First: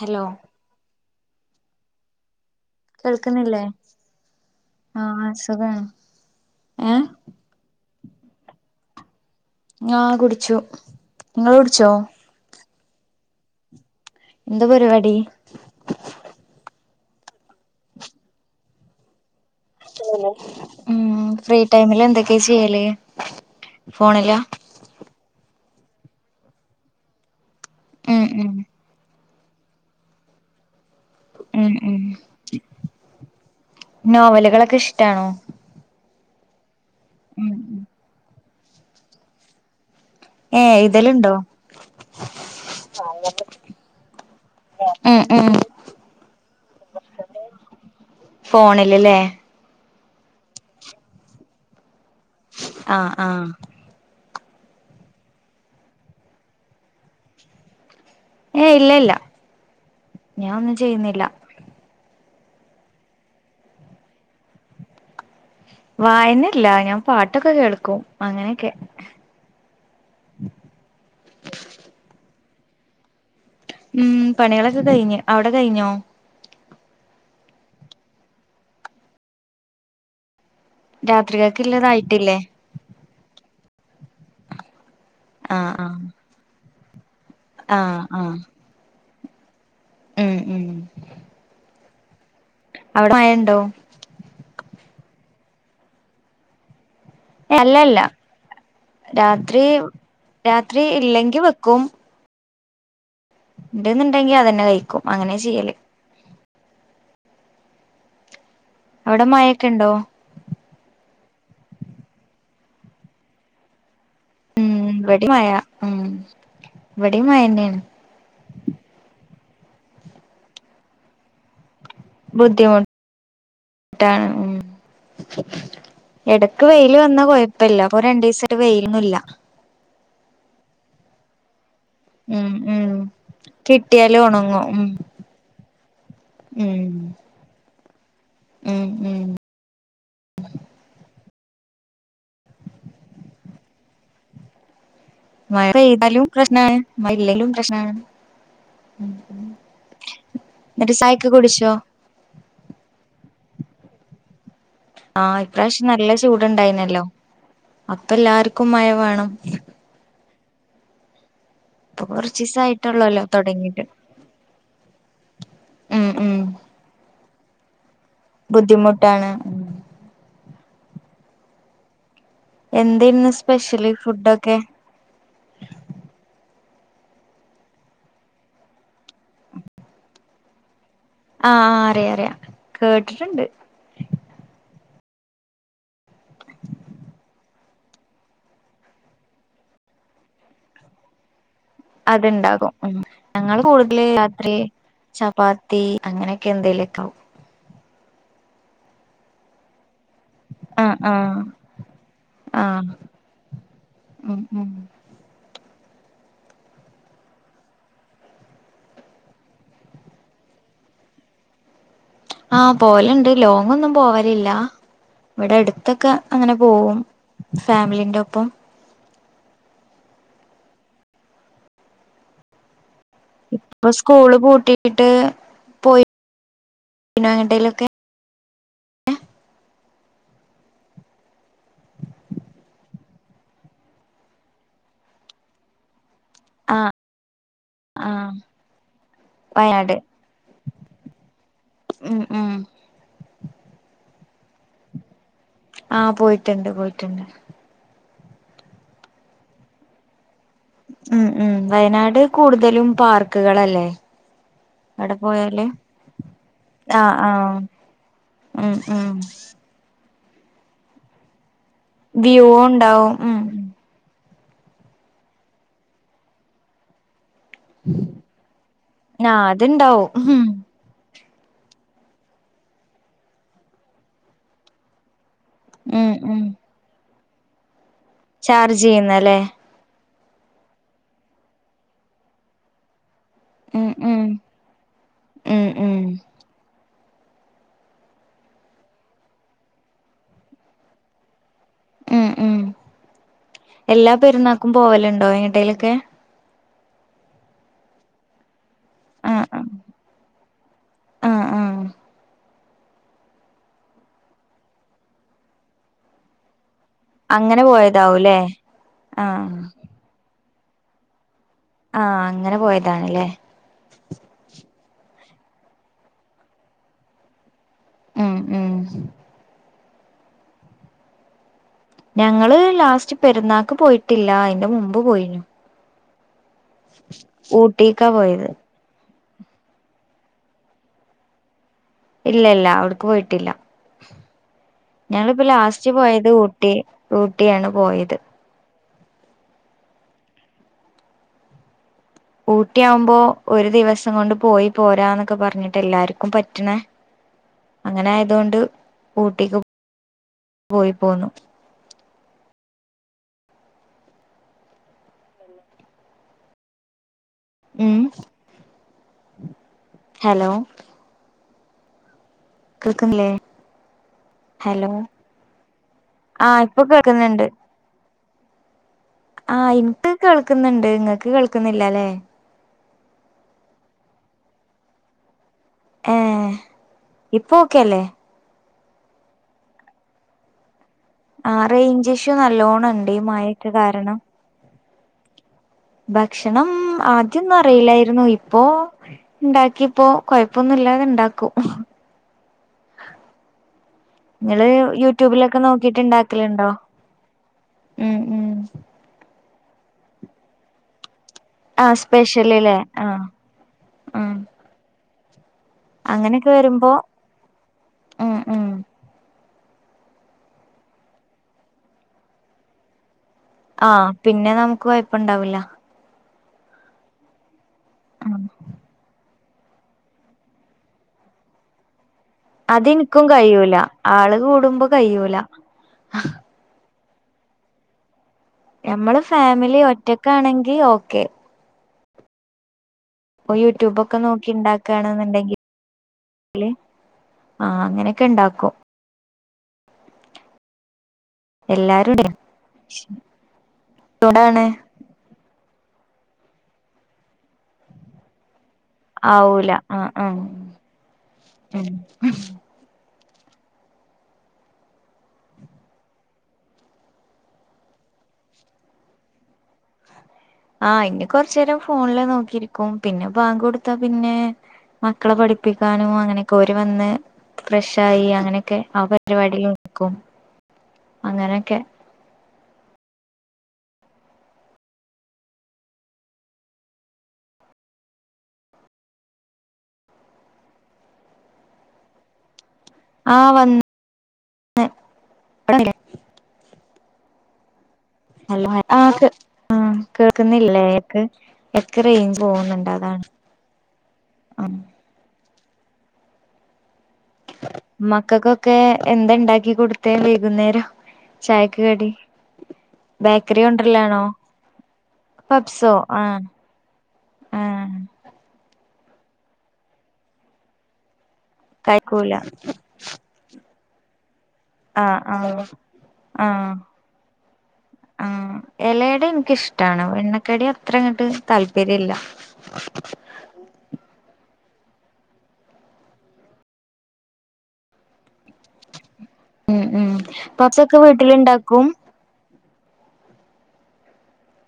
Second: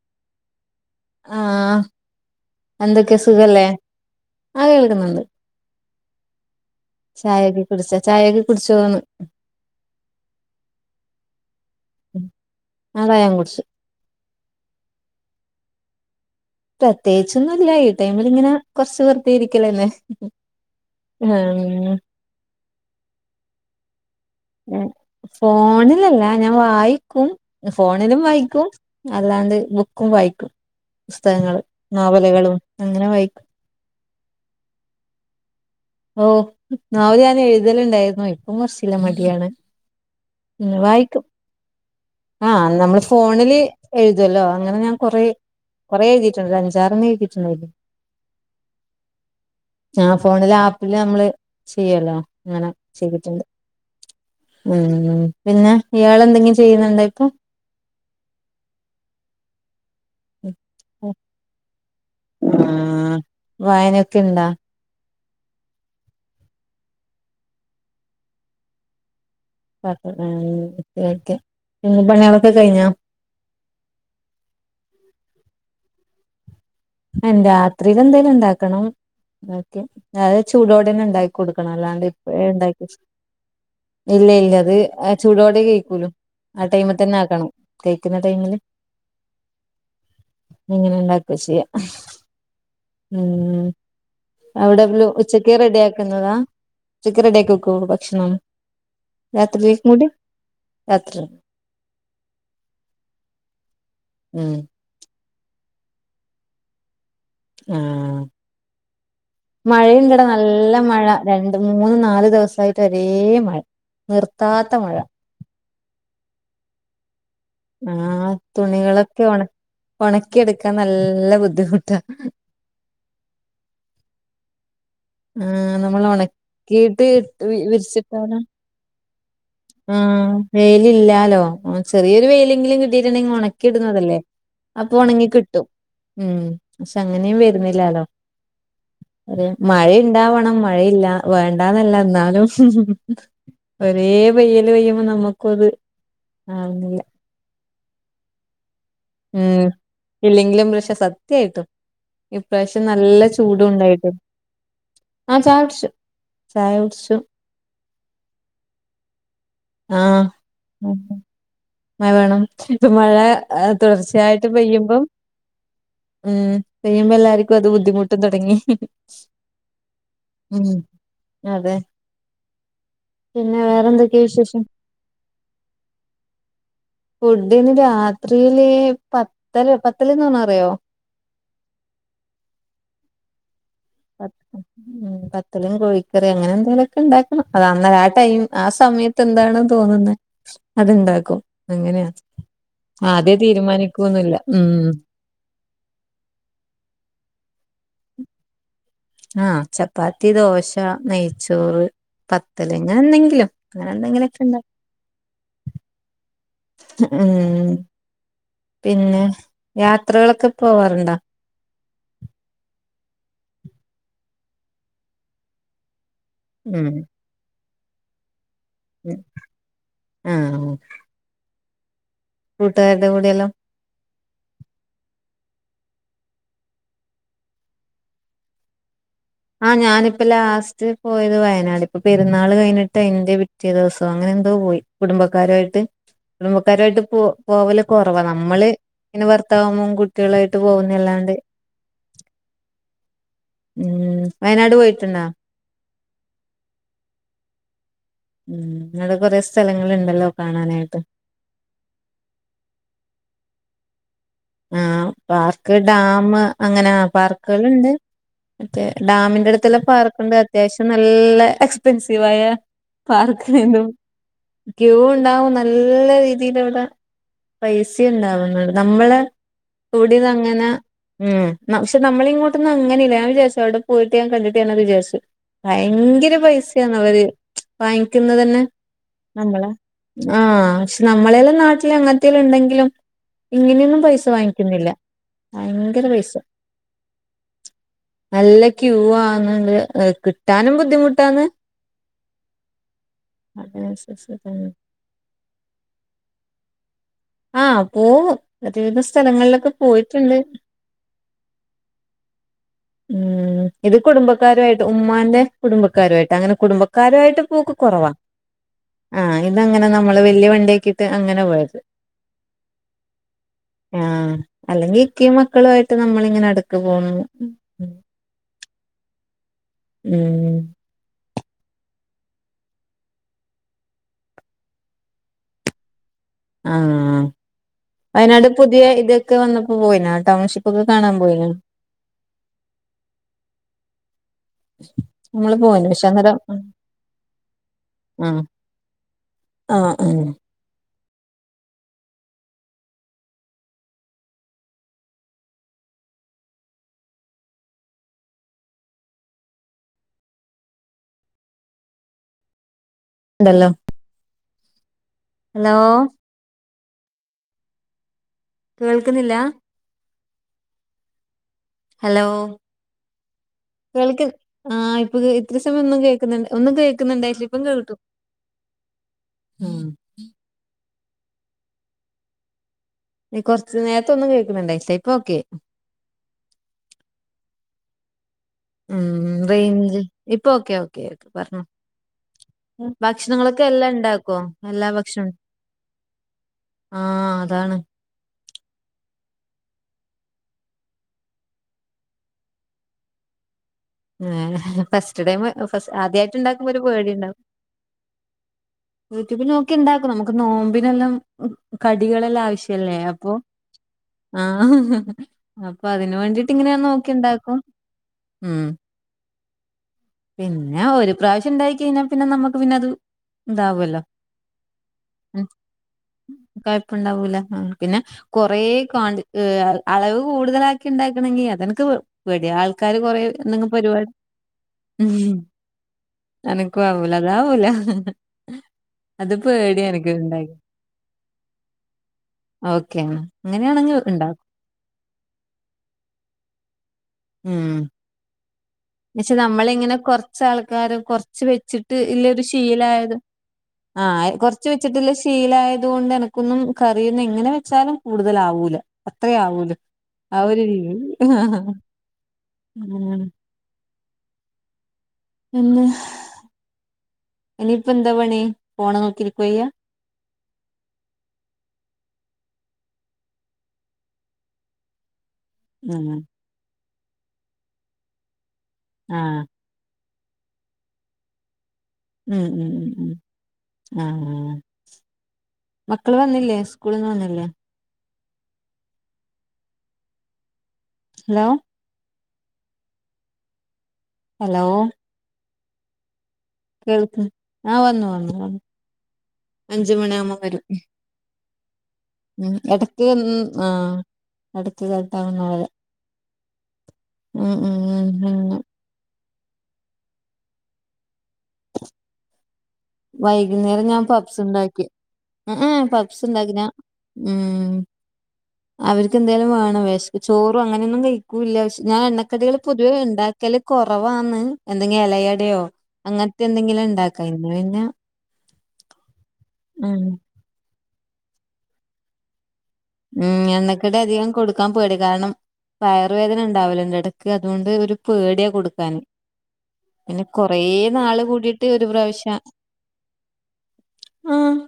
Hello ആഹ് എന്തൊക്കെ കേൾക്കുന്നില്ലേ സുഖല്ലേ ആ കേൾക്കുന്നുണ്ട് ആഹ് സുഖാണ് ഏഹ് ചായക്കെ കുടിച്ചോ ചായയൊക്കെ കുടിച്ചോന്ന് ങ്ങാ കുടിച്ചു നിങ്ങള് കുടിച്ചോ അ റയൻ കുടിച്ച് എന്താ പരിപാടി പ്രത്യേകിച്ചൊന്നുല്ല ഈ ടൈമിൽ ഇങ്ങനെ കുറച്ച് വർ ഉം ഫ്രീ ടൈമില് ഉം എന്തൊക്കെയാ ചെയ്യല് ഫോണില ഉം ഫോണിലല്ല ഞാൻ വായിക്കും ഫോണിലും ഉം ഉം വായിക്കും അല്ലാണ്ട് ബുക്കും വായിക്കും പുസ്തകങ്ങൾ ഉം ഉം നോവലുകളും അങ്ങനെ വായിക്കും നോവലുകളൊക്കെ ഇഷ്ടാണോ ഓ നോവല് ഞാൻ ഉം ഉം എഴുതലുണ്ടായിരുന്നു ഇപ്പം കുറച്ചില്ല മടിയാണ് ഏഹ് പിന്നെ എഴുതല് വായിക്കും ഇണ്ടോ? ആഹ് നമ്മള് ഫോണില് എഴുതുല്ലോ അങ്ങനെ ഞാൻ ഉം കൊറെ ഉം കുറെ എഴുതിട്ടുണ്ട് ഒരഞ്ചാറണ്ണം എഴുതിയിട്ടുണ്ടായിരിക്കും ഫോണിൽല്ലേ ആഹ് ഫോണില് ആപ്പില് നമ്മള് ചെയ്യുവല്ലോ അങ്ങനെ ആഹ് ആഹ് ചെയ്തിട്ടുണ്ട് ഉം പിന്നെ ഇയാൾ എന്തെങ്കിലും ചെയ്യുന്നുണ്ടോ ഇപ്പൊ ഏ ഇല്ല ഇല്ല ഞാൻ ഒന്നും ചെയ്യുന്നില്ല ആഹ് വായനൊക്കെ ഇണ്ടാ വായനല്ല ഞാൻ പാട്ടൊക്കെ കേൾക്കും അങ്ങനെയൊക്കെ [unintelligible] ഓക്കെ പണിയാളൊക്കെ കഴിഞ്ഞോ ഉം പണികളൊക്കെ കഴിഞ്ഞ് അവിടെ കഴിഞ്ഞോ അൻ രാത്രിൽ എന്തേലും ഉണ്ടാക്കണം ഒക്കെ അത് ചൂടോടെന്നെ ഉണ്ടാക്കി കൊടുക്കണം അല്ലാണ്ട് രാത്രികൾക്കുള്ളതായിട്ടില്ലേ ഇപ്പഴെ ഇണ്ടാക്കി വെച്ച് ഇല്ല ഇല്ല അത് ചൂടോടെ ആഹ് കേഴിക്കല്ലൂ ആ ടൈമ് തന്നെ അ കണം ആഹ് ആഹ് കഴിക്കുന്ന ആഹ് ടൈമില് ഉം ഉം ഇങ്ങനെണ്ടാക്ക ചെയ്യ അവിടെ മഴണ്ടോ ഉംഹ് അവിടെ ല്ലു ഉച്ചക്ക് റെഡിയാക്കുന്നതാ അല്ലല്ല രാത്രി രാത്രിയിലേക്ക് കൂടി രാത്രി ഇല്ലെങ്കി വെക്കും ഇണ്ടന്ന്ണ്ടെങ്കി ഉം അതന്നെ കഴിക്കും അങ്ങനെ ചെയ്യല് ആഹ് അവിടെ മഴൊക്കെ ഉണ്ടോ മഴയ്ണ്ടവ്ടെ നാ നല്ല മഴ രണ്ട് മൂന്ന് നാല് ദിവസായിട്ട് ഒരേ മഴ നിർത്താത്ത മഴ വടി മഴ ഉം വടി മഴന്നേ ആ തുണികളൊക്കെ ഒണ ഒണക്കിെടുക്കാൻ നല്ല ബുദ്ധിമുട്ടാ ബുദ്ധിമുട് ട്ടാണ് ഉം ആഹ് നമ്മൾ എടക്ക് വെയില് ഒണക്കിയിട്ട് വന്നാ കൊഴപ്പല്ല അപ്പൊ രണ്ടു വിരിച്ചിട്ടാലും ദിവസായിട്ട് വെയിൽന്നുംല്ല ആഹ് വെയിലില്ലാലോ ചെറിയൊരു ഉം വെയിലെങ്കിലും ഉം കിട്ടിട്ടുണ്ടെങ്കിൽ ഒണക്കി ഇടുന്നതല്ലേ കിട്ടിയാലും ഒണങ്ങും ഉം അപ്പൊ ഒണങ്ങി കിട്ടും ഉം പക്ഷെ അങ്ങനെയും വരുന്നില്ലാലോ ഉം ഉം മഴ ഇണ്ടാവണം മഴയില്ല വേണ്ടന്നല്ല ഇന്നാലും ഒരേ വെയ്ല് പെയ്യുമ്പോ നമു മഴ പെയ്താലും പ്രശ്നാണ് മഴല്ലേലും പ്രശ്നാണ് ഉം ഇല്ലെങ്കിലും പക്ഷെ എന്നിട്ട് ചായൊക്കെ സത്യായിട്ടും കുടിച്ചോ ഇപ്രാവശ്യം നല്ല ചൂടു ഇണ്ടായിട്ട് ആഹ് ഇപ്രാവശ്യം നല്ല ചായ ചൂട്ണ്ടായിനല്ലോ കുടിച്ചു അപ്പൊ എല്ലാർക്കും മഴ വേണം ആഹ് ഇപ്പൊ മഴ വേണം ഇപ്പ മഴ കൊറച്ചീസായിട്ടുള്ളല്ലോ തൊടങ്ങിട്ട് തുടർച്ചയായി ട്ട് പെയ്യുമ്പം ഉം പെയ്യുമ്പോ എല്ലാർക്കും അത് ബുദ്ധിമുട്ട് ട്ടും തുടങ്ങി ബുദ്ധിമുട്ടാണ് ഉം അതെ എന്തേര്ന്നു പിന്നെ സ്പെഷ്യല് വേറെന്തൊക്കെയ ഫുഡൊക്കെ വിശേഷം ഫുഡിന് രാത്രിയില് പത്തര പത്തല്ന്ന് പറന്ന അറിയോ ആഹ് അറിയ അറിയ കേട്ടിട്ടുണ്ട് ആഹ് ഉം പത്തലും കോഴിക്കറി അങ്ങനെ എന്തെലൊക്കെ ണ്ടാക്കണം അത് അന്ന ആ ടൈം ആ സമയത്ത് എന്താണോ തോന്നുന്നത് അത്ണ്ടാക്കും അങ്ങനെയ അത്ണ്ടാകും ഉം ആത്യെ തീരുമാനിക്കന്നില്ല ഉം ചബാത്തി അങ്ങനെയൊക്കെ എന്തെലുക്ക ആവും ആ ചപ്പാത്തി ദോശ ആഹ് ആഹ് നെയ്ച്ചോറ് പത്തല്ല് ആഹ് അങ്ങനെ എന്തെങ്കിലും അങ്ങനെ ഉം എന്തെങ്കിലൊക്കെ ഉണ്ടാ ക്കും ഉം [inaudible] ഉം പിന്നെ യാത്രകളൊക്കെ പോവാറുണ്ടാ? ആഹ് പോവലണ്ട് ലോങ് ഒന്നും പോവലില്ല ഇവിടെ അടുത്തൊക്കെ അങ്ങനെ ഉം പോവും ഫാമിലിന്റെ പ്പം ഉം ആഹ് കൂട്ടുകാരുടെ കൂടെയെല്ലാം ഇപ്പൊ സ്കൂള് പൂട്ടിട്ട് പോയി ട്ടങ്ങട്ടയിലൊക്കെ ആഹ് ഞാനിപ്പ ലാസ്റ്റ് പോയത് വയനാട് ഇപ്പം പെരുന്നാൾ കഴിഞ്ഞിട്ട് ന്റെവീ പിറ്റേ ദിവസൊ അങ്ങനെ എന്തോ പോയി കുടുംബക്കാരായിട്ട് ആഹ് കുടുംബക്കാരായിട്ട് പോ പോവല് കുറവാ ആഹ് നമ്മള് ന്നാ ഭർത്താവും വയനാട് കുട്ടികളായിട്ട് പോകുന്ന അല്ലാണ്ട് ഉം ആഹ് ഉം വയനാട് പോയിട്ടുണ്ട ആഹ് പോയിട്ടുണ്ട് പോയിട്ടുണ്ട് ഉം അവിടെ കൊറെ സ്ഥലങ്ങുണ്ടല്ലോ കാണാനായിട്ട് ഉം ഉം വയനാട് കൂടുതലും പാർക്ക്കളല്ലേ ആഹ് പാർക്ക് ഡാംമുഅങ്ങനെ ആഹ് ആഹ് പാർക്കുകളുണ്ട് ഉം മറ്റേ ഉം ഡാമിന്റെ അടുത്തുള്ള പാർക്കുണ്ട് അത്യാവശ്യം നല്ല്എക്സ് പിൻസിവായ വ്യൂ ഉണ്ടാവും പാ ഉം ഇുംനു ക്യൂ ഉണ്ടാവും നല്ല രീതിയില് വിടെ പൈസ ഉണ്ടാവുന്നുണ്ട് നമ്മള് ആഹ് അത്ണ്ടാവും കൂടിത ഉം അങ്ങനെ ഉം പക്ഷെ നമ്മളിങ്ങോട്ടൊന്നുംങ്ങന ഇല്ല ഞാ വിചാരിച്ചു അവിടെ പോയിട്ട് ഞാ കണ്ടിട്ട് വിചാരിച്ചു ഉം ഭയങ്കര ഉം പൈസയാന്ന്‌ അവര് വാങ്ങിക്കുന്നത് തന്നെ ചാർജ് ചെയ്യുന്നല്ലേ നമ്മളെ ആഹ് പക്ഷെ നമ്മളെല്ലാം നാട്ടില് അങ്ങനത്തല്ലാം ഉണ്ടെങ്കിലും ഉം ഇങ്ങനെയൊന്നും പൈസ ഉം സ് വാങ്ങിക്കുന്നില്ല ഉം ഉം ഭയങ്കര പൈസ [inaudible] നല്ല ക്യൂ ആന്നുണ്ട് കിട്ടാനും ബുദ്ധിമുട്ടാണ് ഉം ഉം എല്ലാ അതിനനുസരിച്ച് പെരുന്നാക്കും പോവലുണ്ടോ എങ്ങട്ടേയിലൊക്കെ? ആഹ് പോവും ഒരു വിധം ആഹ് ആഹ് സ്ഥലങ്ങളിലൊക്കെ പോയിട്ടുണ്ട് ആഹ് ആഹ് ഉം ഇത് കുടുംബക്കാരുയിട്ട് ഉമമാന്റെ കുടുംബക്കാരുമായിട്ട് അങ്ങനെ കുടുംബ ബക്കാരുമായിട്ട് അങ്ങനെ പോക്ക് കൊറവാ പോയതാവൂല്ലേ ആ ആഹ് ഇതങ്ങനെ നമ്മള് വല്യയ വണ്ടിയക്കിട്ട് അങ്ങനെ പോയത് ആഹ് അങ്ങനെ പോയതാണ്ല്ലേ ആഹ് അല്ലെങ്കി ഇക്കിം മക്കളു യിട്ട് നമ്മള് ങ്ങനെ അടക്ക് പോന്നു ആഹ് ആഹ് ഉം.... ഞങ്ങള് ലാസ്റ്റ് പെരുന്നാക്ക് പോയിട്ടില്ല അയിന്റെ മുമ്പ് പോയിനി ആഹ് ഊട്ടിക്കാ വയനാട് പോയത് പുതിയ ഇത് ക്ക വന്നപ്പോ പോയിന ടൗൺഷിപ്പ് ഒക്കെ കാണാൻ പോയിന ഇല്ല ഇല്ല അവിടക്ക് പോയിട്ടില്ല ഞങ്ങളിപ്പോ നമ്മള് പോയിന് ലാസ്റ്റ് പക്ഷെ പോയത് അന്നേരം ഊട്ടി ഊട്ടിയാണ് പോയത് ആഹ് ആഹ് ആഹ് ഊട്ടിയാകുമ്പോ ഒരു ദിവസം കൊണ്ട് പോയി പോരാന്നൊക്കെ പറഞ്ഞിട്ട് എല്ലാർക്കും പറ്റ്ണേ അങ്ങനായതൊണ്ട് ഊട്ടിക്ക് പോയി പോന്നു. ണ്ടല്ലോ ഹലോ ഉം കേൾക്കുന്നില്ലാ ഹലോ ഹലോ കേക്കുന്നില്ലേ? കേൾക്ക ആഹ് ഇപ്പൊ ഇത്ര സമയം ഒന്നും കേൾക്കുന്നു ആഹ് ഒന്നും ഇപ്പൊ കേൾക്കുന്നുണ്ടായിനില്ലാ കേൾക്കുന്നുണ്ട് ഇപ്പം കേട്ടു. ആഹ് ഉം ഇനിക്ക് കേൾക്കുന്നുണ്ട് ഇങ്ങൾക്ക് കേൾക്കുന്നില്ലല്ലേ? ന കൊറച്ച് നേരത്ത ഒന്നും കേൾക്കുന്നുണ്ടായില്ല ഇപ്പൊ ഓക്കെ ആയി ഏഹ് ഇപ്പൊക്കെല്ലേ ഉം റേഞ്ച് ഇപ്പൊ ഓക്കെ ഓ ഓക്കെ ആ പർഞ്ഞോ റേഞ്ച് ഇഷ്യൂ നല്ലോണം ഉണ്ട് ഈ ഭക്ഷണങ്ങളൊക്കെ മഴയൊക്കെ എല്ലാം കാരണം ഉണ്ടാക്കോ എല്ലാ ഭക്ഷണം. ഭക്ഷണം ആഹ് ആദ്യൊന്നും അതാണ് അറിയില്ലായിര് ഇപ്പോ ഇണ്ടാക്കിപ്പോ കൊഴപ്പൊന്നുല്ലാതെ ഇണ്ടാക്കും ങ്ങള് ഫസ്റ്റ് ടൈം യൂട്യൂബിലൊക്കെ ഫസ്റ്റ് നോക്കിട്ട് ആദ്യമായിട്ട് ഇണ്ടാക്കലുണ്ടോ. ഉണ്ടാക്കുമ്പോ ഒരു പേടി ഉണ്ടാവും ഉം ഉം യൂട്യൂബിൽ നോക്കിണ്ടാക്കും നമുക്ക് നോമ്പിനെല്ലാം ആ കടികളെല്ലാം സ്പെഷ്യലില്ലേ ആവശ്യല്ലേ ആ അപ്പൊ ആ ആഹ് അപ്പൊ അതിന് വേണ്ടിട്ട് അങ്ങനെയൊക്കെ ഇങ്ങനെ വരുമ്പോ നോക്കിണ്ടാക്കും ഉം പിന്നെ ഒരു പ്രാവശ്യം ഉണ്ടായി കഴിഞ്ഞാൽ പിന്നെ നമ്മുക്ക് പിന്നെ അത് ഇതാവല്ലോ ആഹ് പിന്നെ നമുക്ക് കൊയ്പ്പുണ്ടാവില്ല കായപ്പണ്ടാവൂല പിന്നെ കൊറേ കാ ഏഹ് അളവ് കൂടുതലാക്കി ഉണ്ടാക്കണെങ്കിൽ അതെൻക്ക് വെടിയ ആൾക്കാര് കുറെ എന്തെങ്കും പരിപാടി അളകൂടുംമ്പോ ഉം എനക്കു ആവൂലതാവൂല മ്മള് ഫാമിലി ഒറ്റക്കാണെങ്കി ഓക്കെ ഓക്കെ ഓ യൂട്യൂബൊക്കെ നോക്കിണ്ടാക്കു ക്കണെന്നണ്ടെങ്കിൽ ആഹ് അങ്ങനെക്കെണ്ടാക്കും ക്ഷെ നമ്മളിങ്ങനെ കൊർച്ചാൾക്കാർ കൊർച്ച് വെച്ചിട്ട് എല്ലാരും ഇല്ല ഒരു ശീലായത് ആഹ് തൊടാണ് കൊർച്ച് വെച്ചിട്ടല്ലേ ഇസ് ശീലായത് കൊണ്ട് എനക്കൊന്നും കറിയൊന്നും എങ്ങനെ വെച്ചാലും കൂടുതലാവൂല. അത്ര ആവൂലു ആഹ് ഒരു രീതി ആഹ് ഉം ഉം പിന്നെ.. ഇനിയിപ്പന്താ പണി ഫോണ് നോക്കിരിക്കുകയ്യ ആഹ് ഇനി കൊർചേരം ഫോൺല് നോക്കിയിരിക്കും. പിന്നെ ബാങ്ക് കൊടുത്താ പിന്നെ മക്കളെ പഠി പ്പിക്കാനും ഉം അങ്ങനെയൊക്കെ ഓരു വന്ന് ഫ്രഷായി അങ്ങനെയൊക്കെ ആ ആഹ് പരിപാടി ക്കും അങ്ങനൊക്കെ ഉം ഉം ഉം ആഹ് ആഹ് ആഹ് മക്കള് വന്നില്ലേ സ്കൂളിൽന്ന് വന്നില്ലേ ഹലോ ആഹ് വന്ന്‌ ഹലോ കേൾക് ആഹ് വന്നു വന്നു വന്നു ആഹ് ആഹ് അഞ്ച് മണിയാവുമ്പോ വരും കേക്കുന്നില്ലേക്ക്‌ [inaudible] എനക്ക് ഉം എടക്ക്‌ ആ ആഹ് എടക്ക്‌ കട്ടാകുന്ന പോലെ ഉം ഉം ഉം ഉം മക്കക്കൊക്കെ എന്തണ്ടാക്കി കൊടുത്തെ വൈകുന്നേരം ചായക്ക് കടി? ബേക്കറി വൈകുന്നേരം ഞാൻ കൊണ്ടരലാണോ പബ്സ് ഉണ്ടാക്കി അ ആ പപ്സോ പപ്സ് ആഹ് ണ്ടാക്കിന ഉം ആഹ് അവര്ക്കെന്തേലും വേണം വെഷ് ചോറും അങ്ങനൊന്നും കഴിക് കുലാശ് ഞാൻ കഴിക്കൂല എണ്ണക്കടികൾ പൊതുവേ ഉണ്ടാക്കല് കുറവാന്ന് എന്തെങ്കിലും ആഹ് ആഹ് എലയടയോ അങ്ങനത്തെ എന്തെങ്കിലും ഉണ്ടാക്കയുനു ആ എല അട ഉം എനിയ്ക്കിഷ്ട്ടാണ് എണ്ണക്കടി അത്ര അങ്ങട്ട് താല്പര്യം ഇല്ല ഉം എണ്ണക്കടി അധികം കൊടുക്കാൻ പേടി കാരണം വയറു വേദന ഉണ്ടാവല്ലോ അയിന്റെടയ്‌ക്കെ അതുകൊണ്ട് ഒരു പേടിയാ കൊടുക്കാനും ഉം ഉം പിന്നെ പപ്സൊക്കെ കൊറേനാളു കൂടീട്ട് വീട്ടിലുണ്ടാക്കും ഒരു പ്രാവശ്യം ആഹ്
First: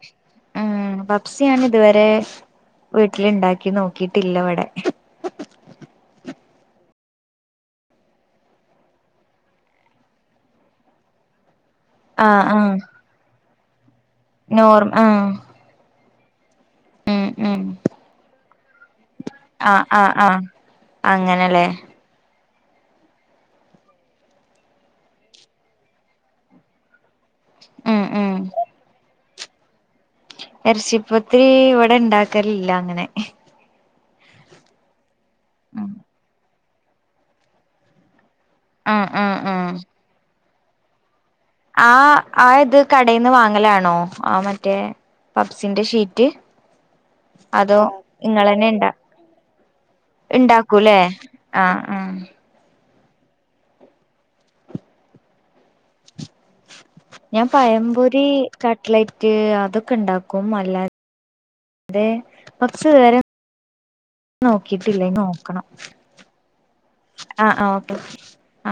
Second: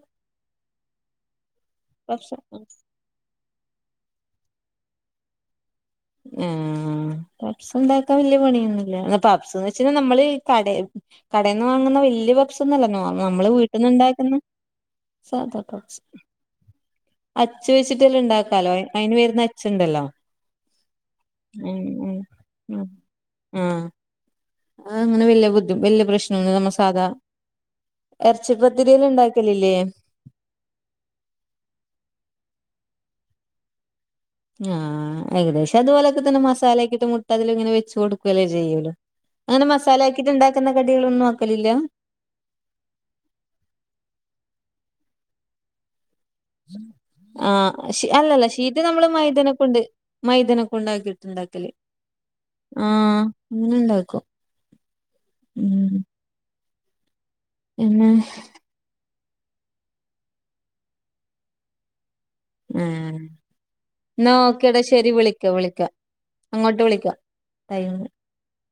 ബ്സി ഞാനിതുവരേ പപ്സ് വീട്ടിലുണ്ടാക്കി നോക്കീട്ടില്ലവിടെ ഏഹ് പബ്സുണ്ടാക്കാൻ വലിയ പണിയൊന്നുമില്ല എന്നാ പബ്സെന്നു വെച്ചാൽ നമ്മളീ കടേ കടേന്നു വാങ്ങുന്ന വലി വല്യ ആഹ് ആഹ് പപ്പ്സൊന്നുമല്ല നമ്മള് വീട്ടീന്നൊണ്ടാക്കുന്ന നോർമ ആഹ് സാധാ പപ്പ്സ് ഉം ഉം അച്ചു വെച്ചിട്ടുള്ളൊണ്ടാക്കാലോ അയിന് വരുന്ന ആഹ് അച്ചുണ്ടല്ലോ ആഹ് ആഹ് അങ്ങനെല്ലേ ഉം ഉം ഉം ഉം അതങ്ങനെ വല്ല്യ ബുദ്ധി വലിയ പ്രശ്നൊന്നില്ല നമ്മ സാധാ ഉം ഉം എറച്ചി പത്തിരി ഒന്നും ഉണ്ടാക്കലില്ലേ എറച്ചിപ്പത്തിരി ഇവിടൊണ്ടാക്കലില്ല അങ്ങനെ ആഹ് ഏകദേശം അതുപോലൊക്കെ തന്നെ മസാല ഒക്കെയിട്ട് മുട്ട അതി തിലിങ്ങനെ വെച്ചു കൊടുക്ക് ലേ ചെയ്യുള്ളു ആഹ് ആഹ് അങ്ങനെ ആഹ് മസാല ഒക്കെ ഇട്ടുണ്ടാക്കുന്ന കടികളൊന്നും അ ആ ആ ഇത് കടേന്നെ വാങ്ങലാണോ ആ മറ്റേ പപ്പ്സിന്റെ ഷീറ്റ് ഉം [unintelligible] ആ അതോ ശീ അല്ലല്ല ഇങ്ങളെന്നെ ഷീറ്റു ഇണ്ടാ നമ്മളെ മൈദേനെക്കൊണ്ട് ഇണ്ടാക്കൂല്ലേ മൈദനെക്കൊണ്ടാക്കിട്ടുണ്ടാക്കല് ആഹ് ആഹ് ആഹ് ഇങ്ങനുണ്ടാക്കും ഉം ഞാൻ പിന്നെ പയംപൊരി കട്ട്ലേറ്റ് അതൊക്കെ ഉണ്ടാക്കും അല്ലാതെ ആ കുറച്ച് വേര എന്നാ ഓക്കേടാ നോക്കീട്ടില്ലേ ശരി വിളിക്ക നോക്കണം വിളിക്ക അങ്ങോട്ട് വിളിക്കാം ആ ആ ടൈം ഓക്കെ ആ